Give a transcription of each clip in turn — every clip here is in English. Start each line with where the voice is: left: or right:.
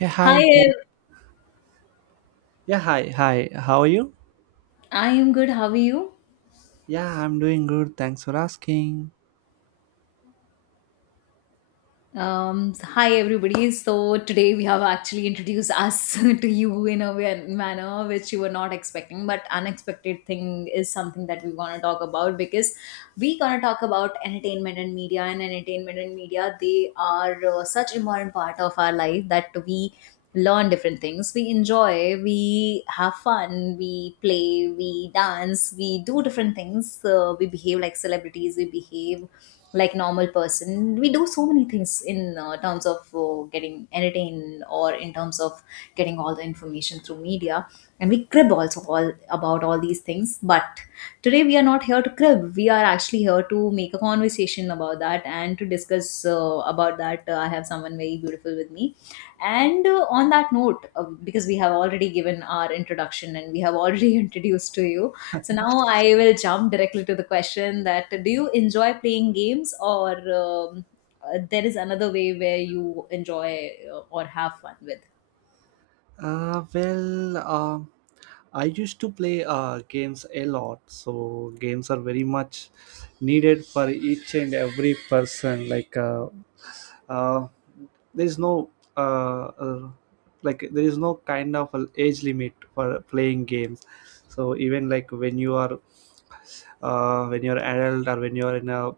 right: Yeah,
left: Hi,
right: hi. Yeah, hi. Hi. How are you?
left: I am good. How are you?
right: Yeah, I'm doing good. Thanks for asking.
left: Hi, everybody. So, today we have actually introduced us to you in a manner which you were not expecting, but unexpected thing is something that we want to talk about, because we going to talk about entertainment and media. And entertainment and media, they are such important part of our life that we learn different things, we enjoy, we have fun, we play, we dance, we do different things, we behave like celebrities, we behave like normal person. We do so many things in terms of getting entertained, or in terms of getting all the information through media. And we crib also all about all these things, but today we are not here to crib, we are actually here to make a conversation about that and to discuss about that. I have someone very beautiful with me, and on that note, because we have already given our introduction and we have already introduced to you, so now I will jump directly to the question that, do you enjoy playing games, or there is another way where you enjoy or have fun with?
right: Well, I used to play games a lot, so games are very much needed for each and every person. Like, uh, there is no uh, uh, like there is no kind of a age limit for playing games. So even like when you are when you're adult, or when you're in a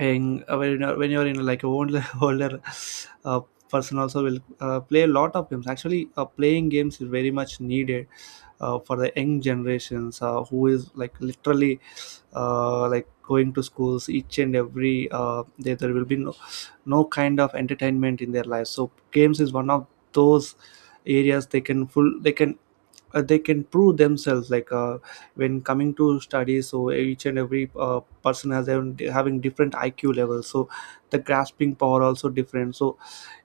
right: and when you're in like a older older uh, person also will play a lot of games. Actually playing games is very much needed for the young generations who is like literally like going to schools each and every day. There will be no kind of entertainment in their lives, so games is one of those areas they can full they can prove themselves. Like when coming to studies, so each and every person has having different IQ levels, so the grasping power also different. So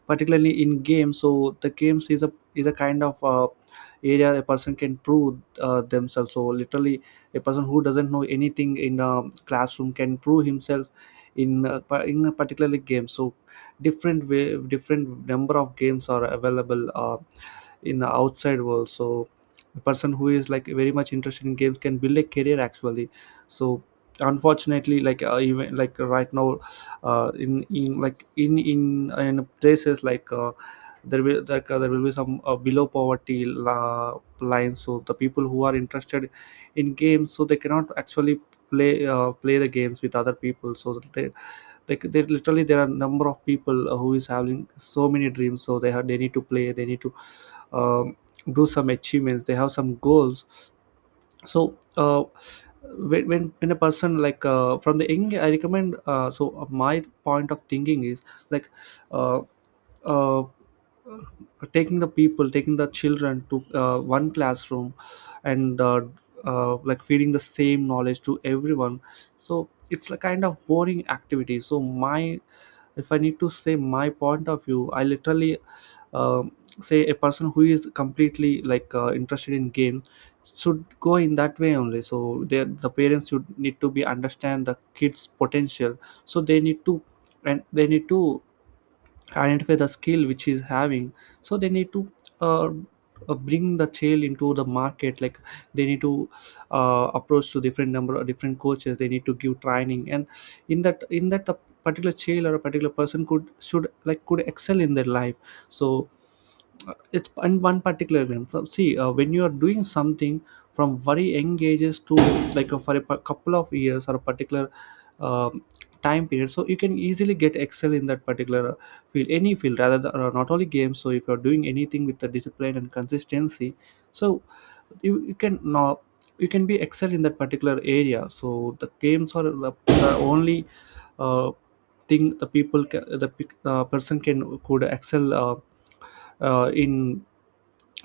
right: particularly in games, so the games is a kind of area a person can prove themselves. So literally a person who doesn't know anything in a classroom can prove himself in a particular game. So different way, different number of games are available in the outside world. So a person who is like very much interested in games can build a career actually. So unfortunately, even like right now in like in places, there will there will be some below poverty lines. So the people who are interested in games, so they cannot actually play the games with other people, so that they, like, they literally there are number of people who is having so many dreams. So they need to play, they need to um, do some achievements, they have some goals. So when a person, from the young I recommend. So my point of thinking is, like uh, uh, taking the children to one classroom and feeding the same knowledge to everyone. So it's a kind of boring activity. So my if I need to say my point of view, I literally um say a person who is completely, interested in game, should go in that way only. The parents should need to be understand the kids potential. So they need to, and they need to identify the skill which he's having. So they need to uh, bring the child into the market. Like they need to approach to different number of different coaches, they need to give training. And in that the particular child or a particular person could should like could excel in their life. so it's in one particular realm. So see, when you are doing something from very young ages to, for a couple of years, or a particular um time period, so you can easily get excel in that particular field, any field, rather than, or not only games. So if you're doing anything with the discipline and consistency, so you can now, you can be excel in that particular area. So the games are the only uh, thing the people ca- the pe- person can could excel in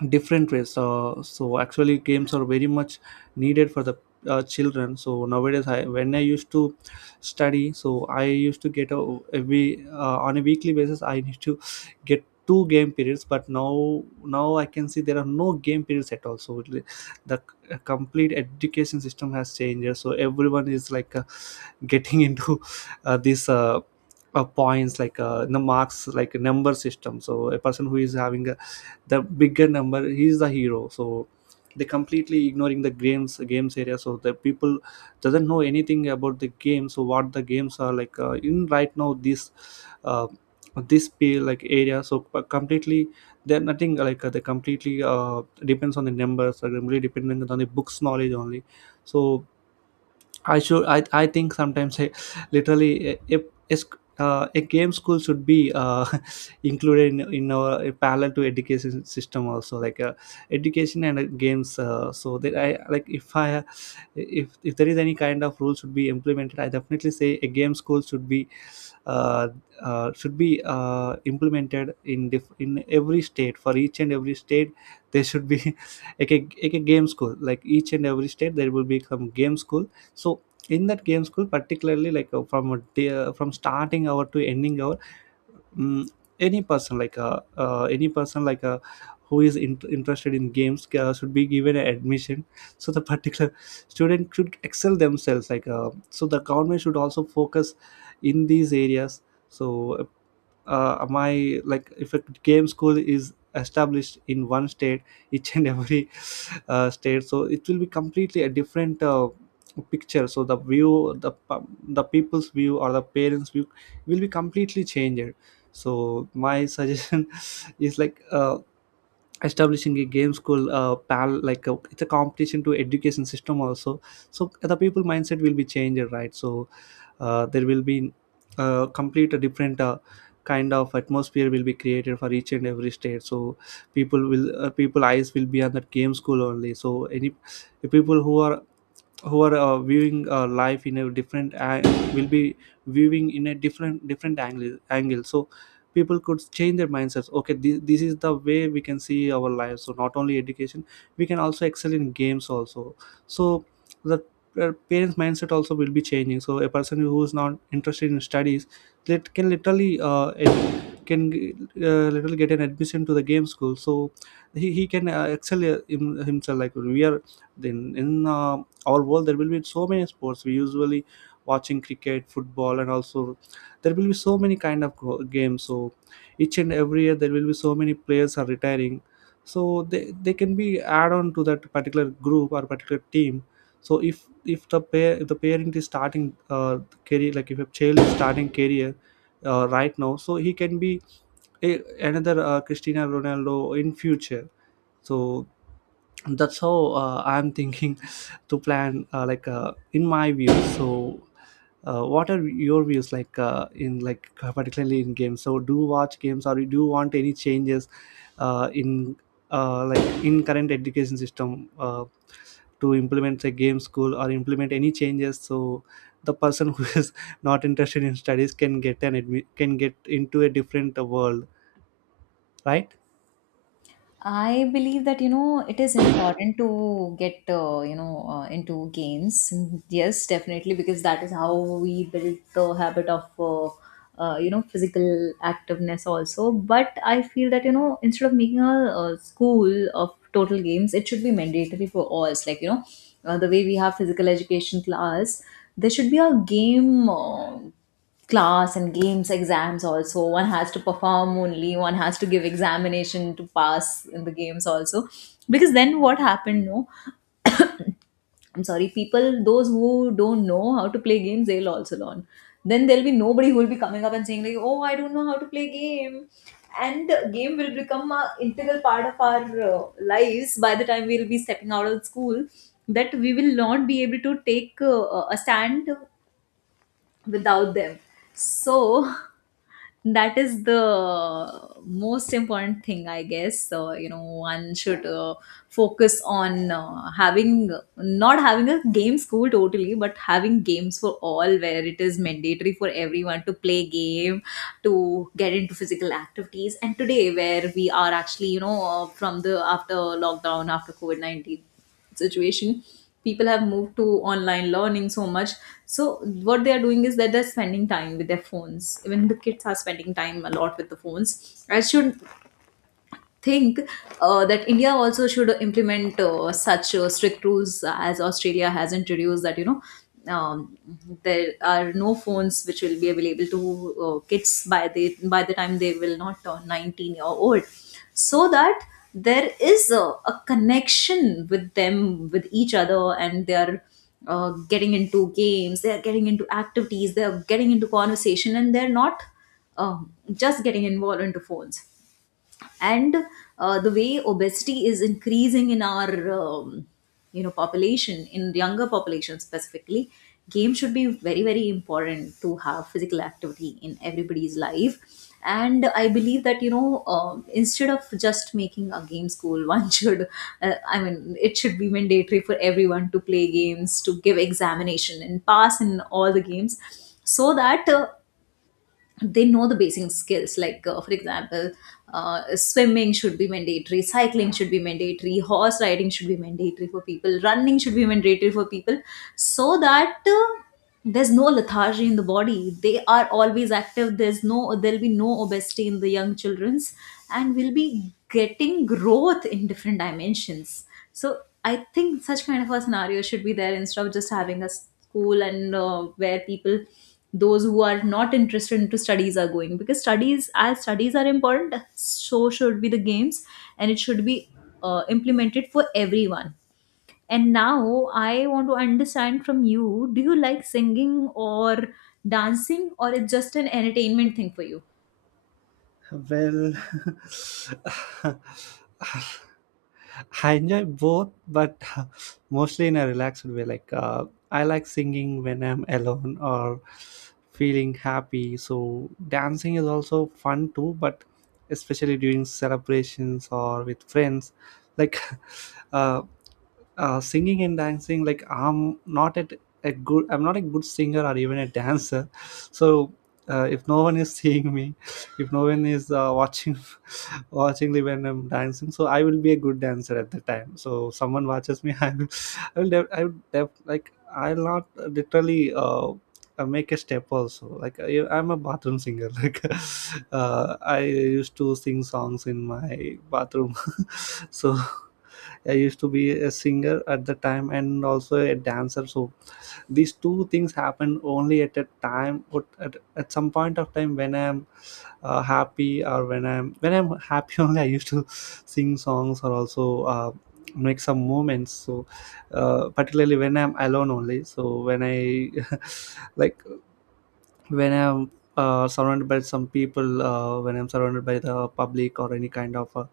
right: different ways. So actually games are very much needed for the children. So nowadays I When I used to study, I used to get a every, on a weekly basis I need to get two game periods. But now I can see there are no game periods at all. Complete education system has changed. So everyone is getting into this points, the marks, like a number system. So a person who is having a the bigger number, he's the hero. So they completely ignoring the games area. So the people doesn't know anything about the game. So what the games are in right now, this uh, area. So completely they're nothing, they completely depends on the numbers, or really dependent on the books knowledge only. So I should. I think sometimes I, literally, if is a game school should be included in our parallel to education system also, education and games. So that I like if I If there is any kind of rule should be implemented, I definitely say a game school should be uh, implemented in in every state, for each and every state. There should be like a game school, like each and every state there will be some game school. So in that game school, particularly from a day, from starting hour to ending hour, mm any person, who is interested in games, should be given an admission. So the particular student should excel themselves. So, the government should also focus in these areas. So my like if a game school is established in one state each and every state, so it will be completely a different picture. So the people's view or the parents view will be completely changed. So my suggestion is, establishing a game school, it's a competition to education system also. So the people mindset will be changed, right? There will be complete a different kind of atmosphere will be created for each and every state. So people eyes will be on that game school only. So any people who are, viewing life in a different will be viewing in a different angle. So people could change their mindsets. Okay, this is the way we can see our lives. So not only education, we can also excel in games also. So the parents mindset also will be changing. So a person who is not interested in studies, that can literally ed- can literally get an admission to the game school. So he can excel in himself. Like, we are then in all world, there will be so many sports we usually watching cricket, football, and also there will be so many kind of games. So each and every year, there will be so many players are retiring. So they can be add on to that particular group or particular team. So if the parent is starting career, like if a child is starting career right now, so he can be another Cristiano Ronaldo in future. So that's how I'm thinking to plan, in my view. So what are your views, in particularly in games? So do you watch games, or do you want any changes in in current education system to implement a game school or implement any changes? So the person who is not interested in studies can can get into a different world, right?
left: I believe that you know it is important to get into games. Yes, definitely, because that is how we build the habit of physical activeness also. But I feel that you know instead of making a school of total games, it should be mandatory for all. It's like, you know, the way we have physical education class, there should be a game. Class and games exams also, one has to perform. Only one has to give examination to pass in the games also, because then what happened, no, I'm sorry, people those who don't know how to play games they'll also learn. Then there'll be nobody who will be coming up and saying like, oh, I don't know how to play game, and the game will become a integral part of our lives. By the time we'll be stepping out of school, that we will not be able to take a stand without them. So that is the most important thing, I guess. So you know, one should focus on having not having a game school totally, but having games for all, where it is mandatory for everyone to play game, to get into physical activities. And today where we are actually, you know, from the after lockdown, after covid-19 situation, people have moved to online learning so much. So what they are doing is that they're spending time with their phones, even the kids are spending time a lot with the phones. I should think that India also should implement such strict rules as Australia has introduced, that you know, um, there are no phones which will be available to kids by the time they will not turn 19-year old, so that there is a connection with them with each other, and they are getting into games, they are getting into activities, they are getting into conversation, and they're not just getting involved into phones. And the way obesity is increasing in our you know population, in younger population specifically, game should be very very important to have physical activity in everybody's life. And I believe that you know, instead of just making a game school, one should I mean, it should be mandatory for everyone to play games, to give examination and pass in all the games, so that they know the basic skills, like for example, swimming should be mandatory, cycling should be mandatory, horse riding should be mandatory for people, running should be mandatory for people, so that there's no lethargy in the body, they are always active, there's no, there'll be no obesity in the young children's, and we'll be getting growth in different dimensions. So I think such kind of a scenario should be there, instead of just having a school and where people those who are not interested into studies are going, because studies as studies are important, so should be the games, and it should be implemented for everyone. And now I want to understand from you, do you like singing or dancing, or it's just an entertainment thing for you?
right: Well, I enjoy both, but mostly in a relaxed way. I like singing when I'm alone or feeling happy. So dancing is also fun too, but especially during celebrations or with friends. Like uh, singing and dancing, like I'm not a good singer or even a dancer so if no one is seeing me, if no one is watching watching me when I'm dancing, so I will be a good dancer at the time. So someone watches me I will, def- I will def- like I'll not literally make a step also. Like I'm a bathroom singer I used to sing songs in my bathroom so I used to be a singer at the time, and also a dancer. So these two things happen only at a time, but at some point of time when I'm happy, or when I'm happy only, I used to sing songs or also make some moments. So particularly when I'm alone only. So when I like when I'm surrounded by some people, when I'm surrounded by the public or any kind of uh,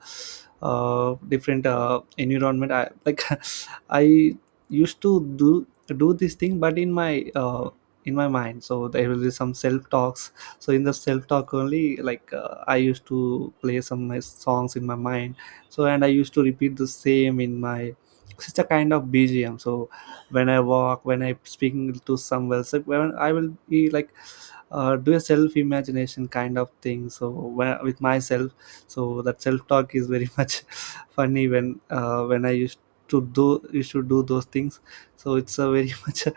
right: uh, different environment, I like I used to do this thing, but in my mind, so there will be some self talks. So in the self talk only, I used to play some nice songs in my mind. So and I used to repeat the same in my. It's a kind of BGM. So when I walk, when I speaking to someone, so when I will be like do a self imagination kind of thing so where, with myself so that self talk is very much funny when I used to do those things. So it's a very much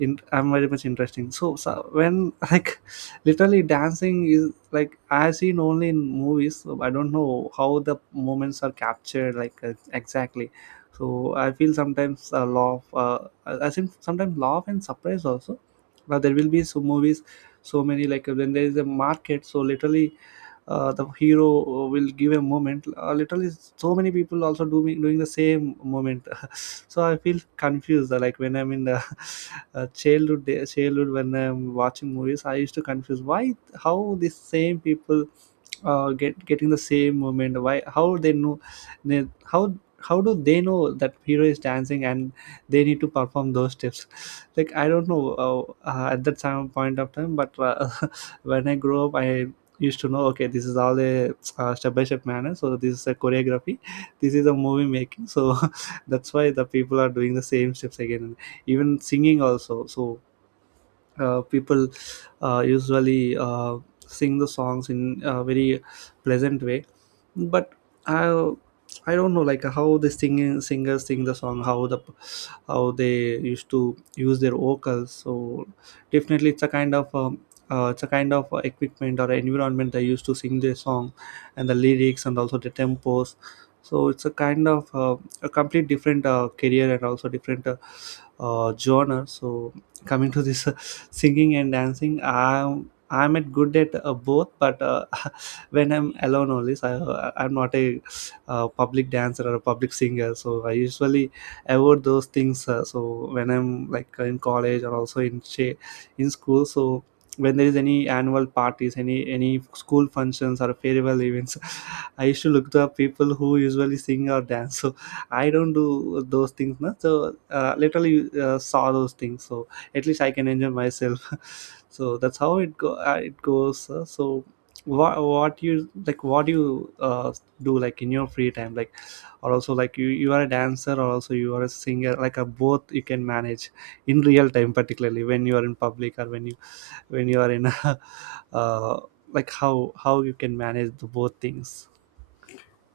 right: I'm very much interesting, so, so when like literally dancing is like I've seen only in movies, so I don't know how the moments are captured exactly. So I feel sometimes a laugh, I think sometimes laugh and surprise also. Now there will be some movies, so many like when there is a market, so literally the hero will give a moment, literally so many people also doing the same moment. So I feel confused, like when I'm in the childhood, when I'm watching movies I used to confuse why, how these same people getting the same movement, why, how they know, they, how do they know that hero is dancing and they need to perform those steps. Like I don't know, at that time point of time, but when I grew up I used to know, okay, this is all a step by step manner. So this is a choreography, this is a movie making, so that's why the people are doing the same steps again, and even singing also. So people usually sing the songs in a very pleasant way, but I don't know like how the singing singers sing the song, how the, how they used to use their vocals. So definitely it's a kind of it's a kind of equipment or environment they used to sing their song, and the lyrics and also the tempos. So it's a kind of a complete different career and also different genre. So coming to this singing and dancing, I'm at good at both, but when I'm alone only. So I'm not a public dancer or a public singer, so I usually avoid those things, so when I'm like in college or also in in school, so when there is any annual parties, any school functions or farewell events, I used to look to people who usually sing or dance. So I don't do those things, no? So literally saw those things, so at least I can enjoy myself. So that's how it go it goes, so what you like, what you do like in your free time, like, or also like you are a dancer or also you are a singer, like a both you can manage in real time, particularly when you are in public, or when you, when you are in a, uh, like how you can manage the both things?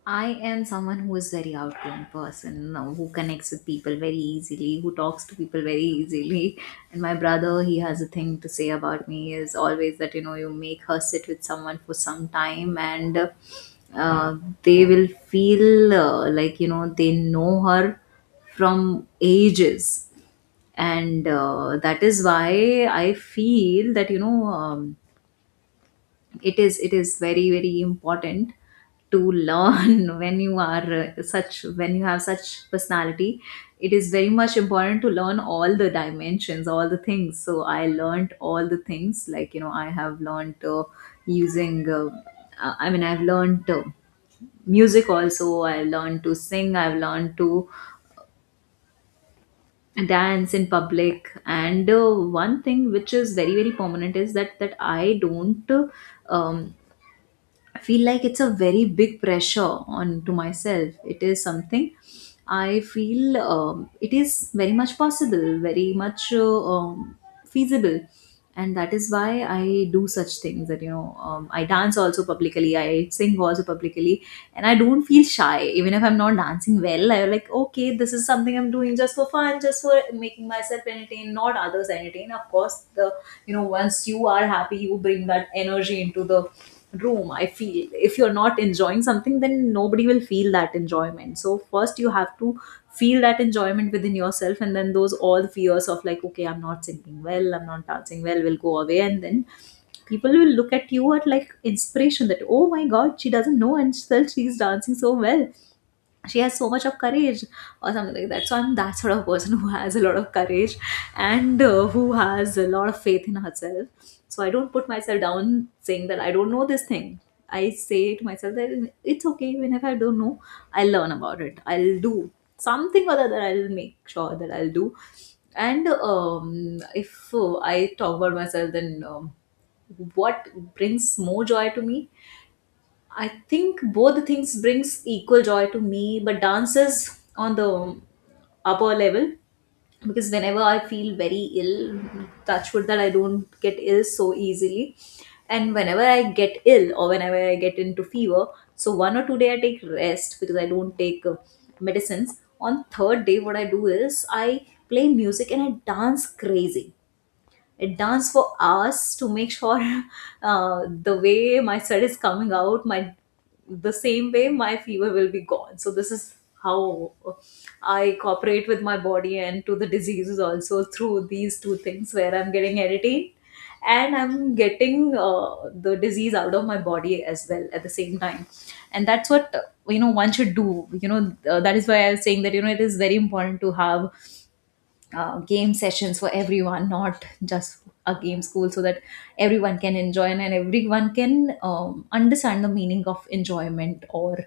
left: I am someone who is very outgoing person, who connects with people very easily, who talks to people very easily. And my brother, he has a thing to say about me is always that you know, you make her sit with someone for some time, and uh, they will feel like you know, they know her from ages. And that is why I feel that you know, it is, it is very very important to learn, when you are such, when you have such personality, it is very much important to learn all the dimensions, all the things. So I learned all the things, like you know, I have learned using I mean, I've learned music also, I learned to sing, I've learned to dance in public. And one thing which is very very permanent is that I don't um, I feel like it's a very big pressure on to myself. It is something I feel it is very much possible, very much feasible, and that is why I do such things. That you know, I dance also publicly, I sing also publicly, and I don't feel shy even if I'm not dancing well. I'm like, okay, this is something I'm doing just for fun, just for making myself entertain, not others entertain. Of course, the, you know, once you are happy, you bring that energy into the room. I feel if you're not enjoying something, then nobody will feel that enjoyment. So first you have to feel that enjoyment within yourself, and then those all the fears of like, okay, I'm not singing well, I'm not dancing well, will go away. And then people will look at you at like inspiration, that oh my god, she doesn't know, and still she's dancing so well, she has so much of courage, or something like that. So I'm that sort of person who has a lot of courage, and who has a lot of faith in herself. So I don't put myself down saying that I don't know this thing, I say to myself that it's okay, even if I don't know, I'll learn about it, I'll do something or the other, I'll make sure that I'll do. And if I talk about myself, then what brings more joy to me, I think both the things brings equal joy to me, but dance is on the upper level, because whenever I feel very ill, touch wood that I don't get ill so easily. And whenever I get ill, or whenever I get into fever, so 1 or 2 day I take rest, because I don't take medicines. On third day, what I do is, I play music and I dance crazy, it danced for hours to make sure the way my sweat is coming out, my the same way my fever will be gone. So this is how I cooperate with my body, and to the diseases also, through these two things, where I'm getting editing, and I'm getting the disease out of my body as well at the same time. And that's what you know, one should do. You know, that is why I was saying that you know, it is very important to have game sessions for everyone, not just a game school, so that everyone can enjoy, and everyone can understand the meaning of enjoyment, or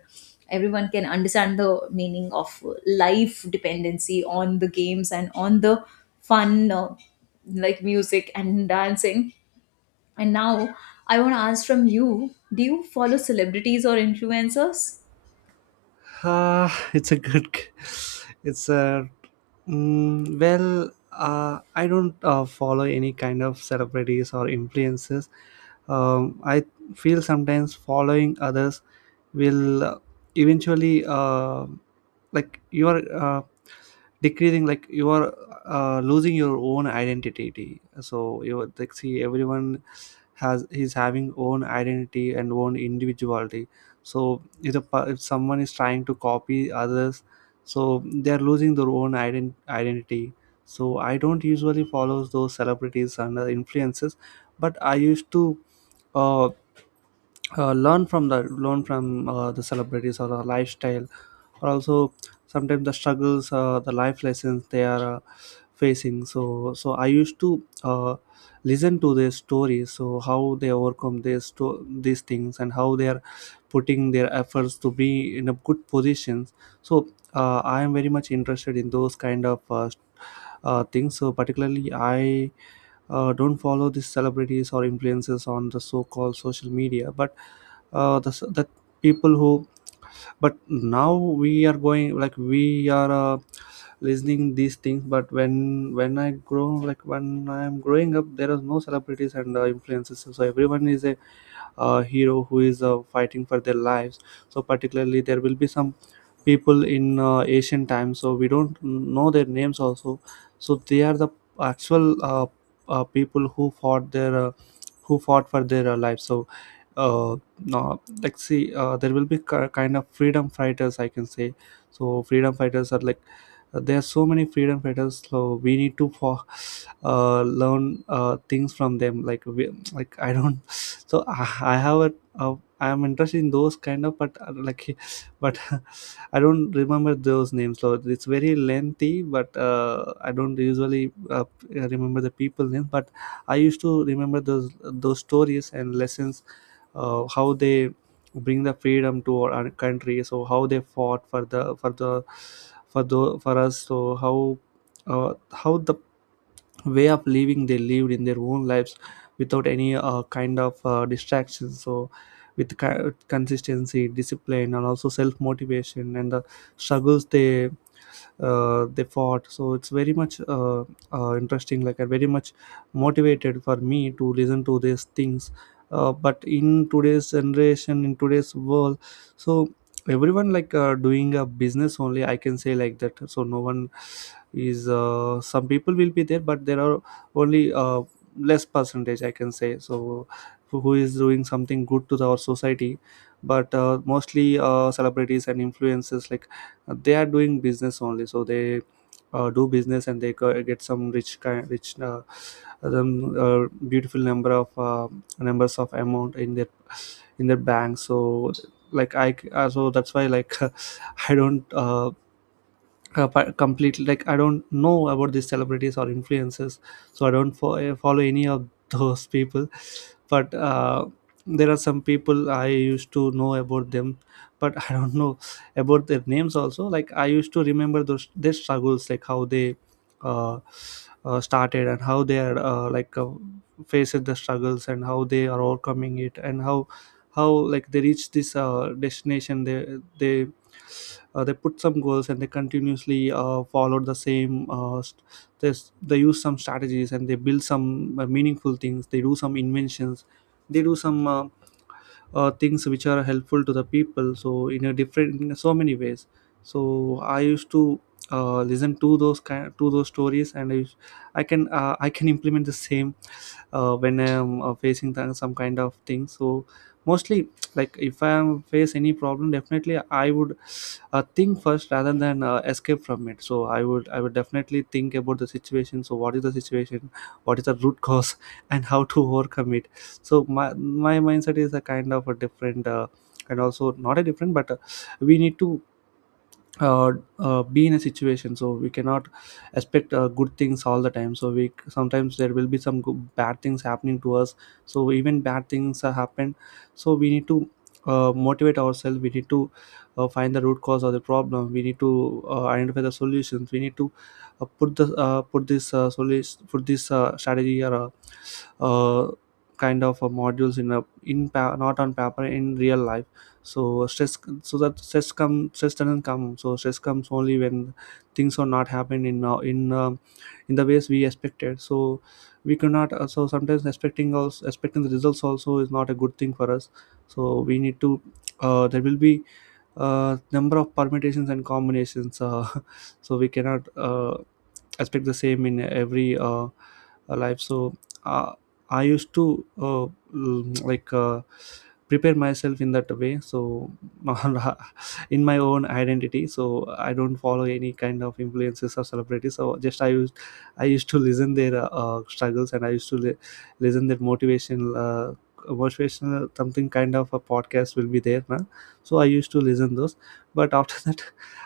left: everyone can understand the meaning of life dependency on the games, and on the fun, like music and dancing. And now I want to ask from you, do you follow celebrities or influencers?
right: Ah, it's a good. It's a well. I don't follow any kind of celebrities or influences. I feel sometimes following others will eventually like you are decreasing, like you are losing your own identity. So you would, like, see everyone has, he's having own identity and own individuality. So if, the, per- if someone is trying to copy others, so they're losing their own identity. So I don't usually follow those celebrities and influences, but I used to uh, learn from the celebrities or the lifestyle, or also sometimes the struggles, the life lessons they are facing. So I used to listen to their stories, so how they overcome these things, and how they are putting their efforts to be in a good positions. So I am very much interested in those kind of things. So particularly I don't follow these celebrities or influencers on the so-called social media, but the people who, but now we are going like we are listening these things, but when I grow, like when I am growing up, there are no celebrities and influences. So everyone is a hero who is fighting for their lives. So particularly there will be some people in ancient times, so we don't know their names also. So they are the actual people who fought their who fought for their life. So uh, no, like see, there will be kind of freedom fighters I can say. So freedom fighters are like, there are so many freedom fighters, so we need to for learn things from them. Like like I don't, so I have a I am interested in those kind of, but like but I don't remember those names. So it's very lengthy, but I don't usually remember the people names. But I used to remember those stories and lessons, how they bring the freedom to our country. So how they fought for us. So how the way of living they lived in their own lives without any kind of distraction. So with consistency, discipline, and also self motivation, and the struggles they fought. So it's very much interesting, like I very much motivated for me to listen to these things. But in today's generation, in today's world, so everyone like doing a business only, I can say like that. So no one is some people will be there, but there are only less percentage I can say, so who is doing something good to our society. But mostly celebrities and influencers like they are doing business only. So they do business and they get some rich beautiful number of numbers of amount in their bank. So like so that's why like, I don't completely like I don't know about these celebrities or influencers. So I don't follow any of those people. But there are some people I used to know about them, but I don't know about their names also. Like I used to remember those their struggles, like how they uh, started, and how they are faced the struggles, and how they are overcoming it, and how like they reach this destination. They they put some goals and they continuously followed the same this, they use some strategies and they build some meaningful things, they do some inventions, they do some things which are helpful to the people, so in a different, in so many ways. So I used to listen to those kind to those stories, and I can I can implement the same when I am facing some kind of thing. So mostly, like if I am face any problem, definitely I would think first rather than escape from it. So I would, I would definitely think about the situation, so what is the situation, what is the root cause, and how to overcome it. So my mindset is a kind of a different, and also not a different, but we need to uh, be in a situation, so we cannot expect good things all the time. So we sometimes there will be some good, bad things happening to us. So even bad things are happen, so we need to motivate ourselves, we need to find the root cause of the problem, we need to identify the solutions, we need to put the, put this solution, put this strategy or uh, uh, kind of modules in a not on paper, in real life. So stress, so that stress doesn't come. So stress comes only when things are not happening in the ways we expected. So we cannot, so sometimes expecting the results also is not a good thing for us. So we need to there will be number of permutations and combinations, so we cannot expect the same in every life. So uh, I used to mm, like uh, prepare myself in that way. So in my own identity, so I don't follow any kind of influences or celebrities. So just I used to listen their struggles, and I used to listen their motivational something kind of a podcast will be there now. So I used to listen those, but after that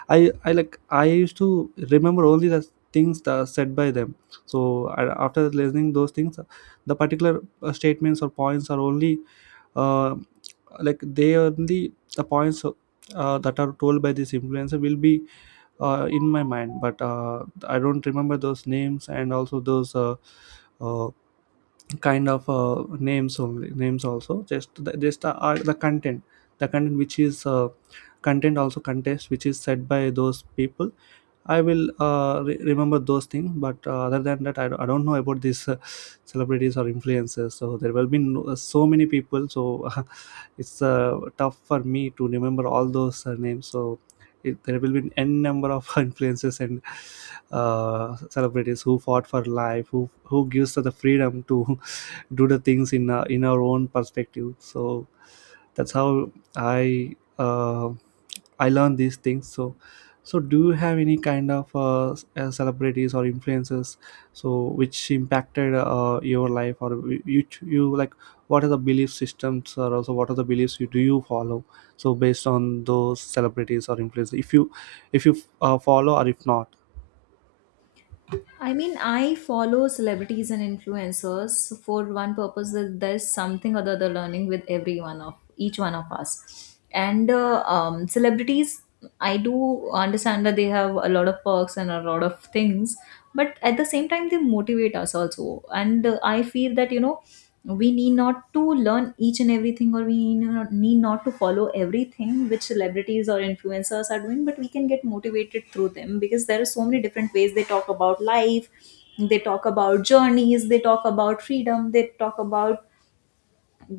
right: I like I used to remember only the things that are said by them. So I, after listening those things, the particular statements or points are only uh, like they only the points that are told by this influencer will be in my mind, but I don't remember those names, and also those uh, kind of names, only names also, just the content, the content which is content also contest which is said by those people, I will remember those things. But other than that I don't know about these celebrities or influencers. So there will be no, so many people, so it's tough for me to remember all those names. So it, there will be n number of influences and celebrities who fought for life, who gives us the freedom to do the things in in our own perspective. So that's how I I learned these things. So, so do you have any kind of celebrities or influences, so which impacted your life, or you like what are the belief systems, or also what are the beliefs you do you follow, so based on those celebrities or influences, if you, if you follow or if not?
left: I mean, I follow celebrities and influencers for one purpose, that there's something or the other learning with every one of, each one of us. And celebrities, I do understand that they have a lot of perks and a lot of things, but at the same time, they motivate us also. And I feel that we need not to learn each and everything or we need not, to follow everything which celebrities or influencers are doing, but we can get motivated through them because there are so many different ways. They talk about life, they talk about journeys, they talk about freedom, they talk about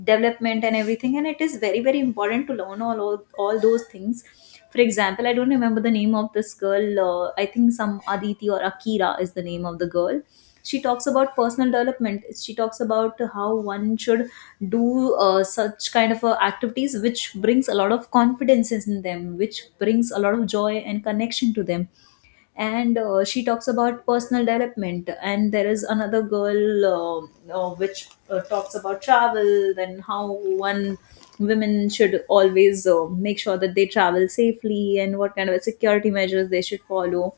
left: development and everything, and it is very very important to learn all those things. For example, I don't remember the name of this girl. I think some Aditi or Akira is the name of the girl. She talks about personal development. She talks about how one should do such kind of activities which brings a lot of confidence in them, which brings a lot of joy and connection to them. And she talks about personal development. And there is another girl which talks about travel, then how one women should always make sure that they travel safely and what kind of security measures they should follow.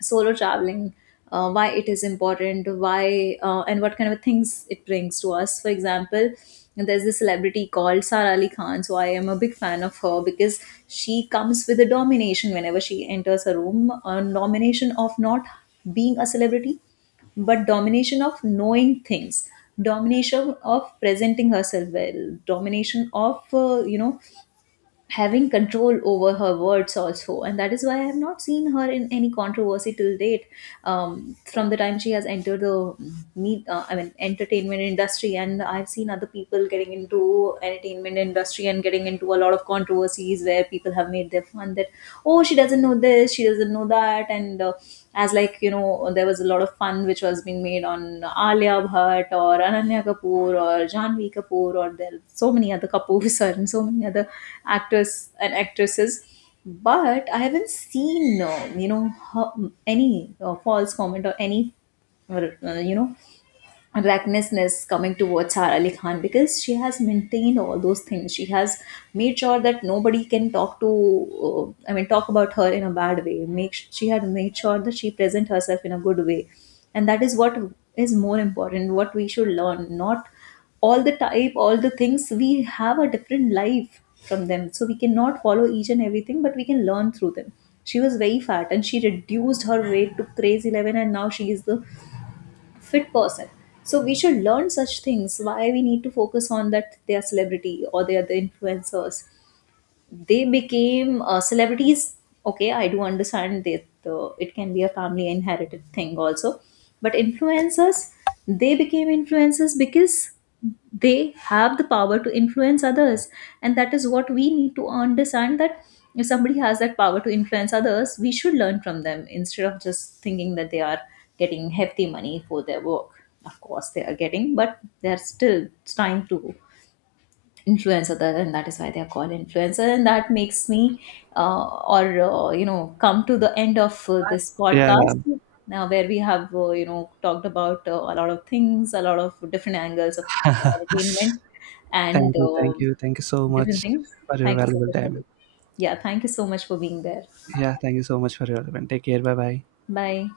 left: Solo traveling, why it is important, why and what kind of things it brings to us. For example, there's this celebrity called Sara Ali Khan. So I am a big fan of her because she comes with a domination whenever she enters a room. A domination of not being a celebrity, but domination of knowing things, domination of presenting herself well, domination of uh, you know having control over her words also, and that is why I have not seen her in any controversy till date. From the time she has entered the mm, meet I mean entertainment industry, and I've seen other people getting into entertainment industry and getting into a lot of controversies where people have made their fun that, oh, she doesn't know this, she doesn't know that. And as like you know There was a lot of fun which was being made on Alia Bhatt or Ananya Kapoor or Janvi Kapoor, or there are so many other Kapoors and so many other actors and actresses. But I haven't seen her, any false comment or any or, uh, you know recklessness coming towards Sara Ali Khan, because she has maintained all those things. She has made sure that nobody can talk to, talk about her in a bad way. Make, she had made sure that she present herself in a good way, and that is what is more important. What we should learn, not all the type, all the things. We have a different life from them, so we cannot follow each and everything, but we can learn through them. She was very fat and she reduced her weight to crazy 11, and now she is the fit person. So we should learn such things. Why we need to focus on that, they are celebrity or they are the influencers, they became celebrities. Okay, I do understand that it can be a family inherited thing also, but influencers, they became influencers because they have the power to influence others, and that is what we need to understand, that if somebody has that power to influence others, we should learn from them instead of just thinking that they are getting hefty money for their work. Of course, they are getting, but they're still trying to influencer that, and that is why they are called influencer. And that makes me or you know come to the end of this
right: Yeah.
left: podcast now, where we have talked about a lot of things, a lot of different angles of entertainment and
right: thank you thank
left: um,
right: you thank you so
left: different
right: much
left: things.
right: for your
left: Thank you so
right: valuable
left: much for
right: time.
left: being- Yeah, thank you so much for being there.
right: Yeah, thank you so much for your event. Take care. Bye bye.
left: Bye.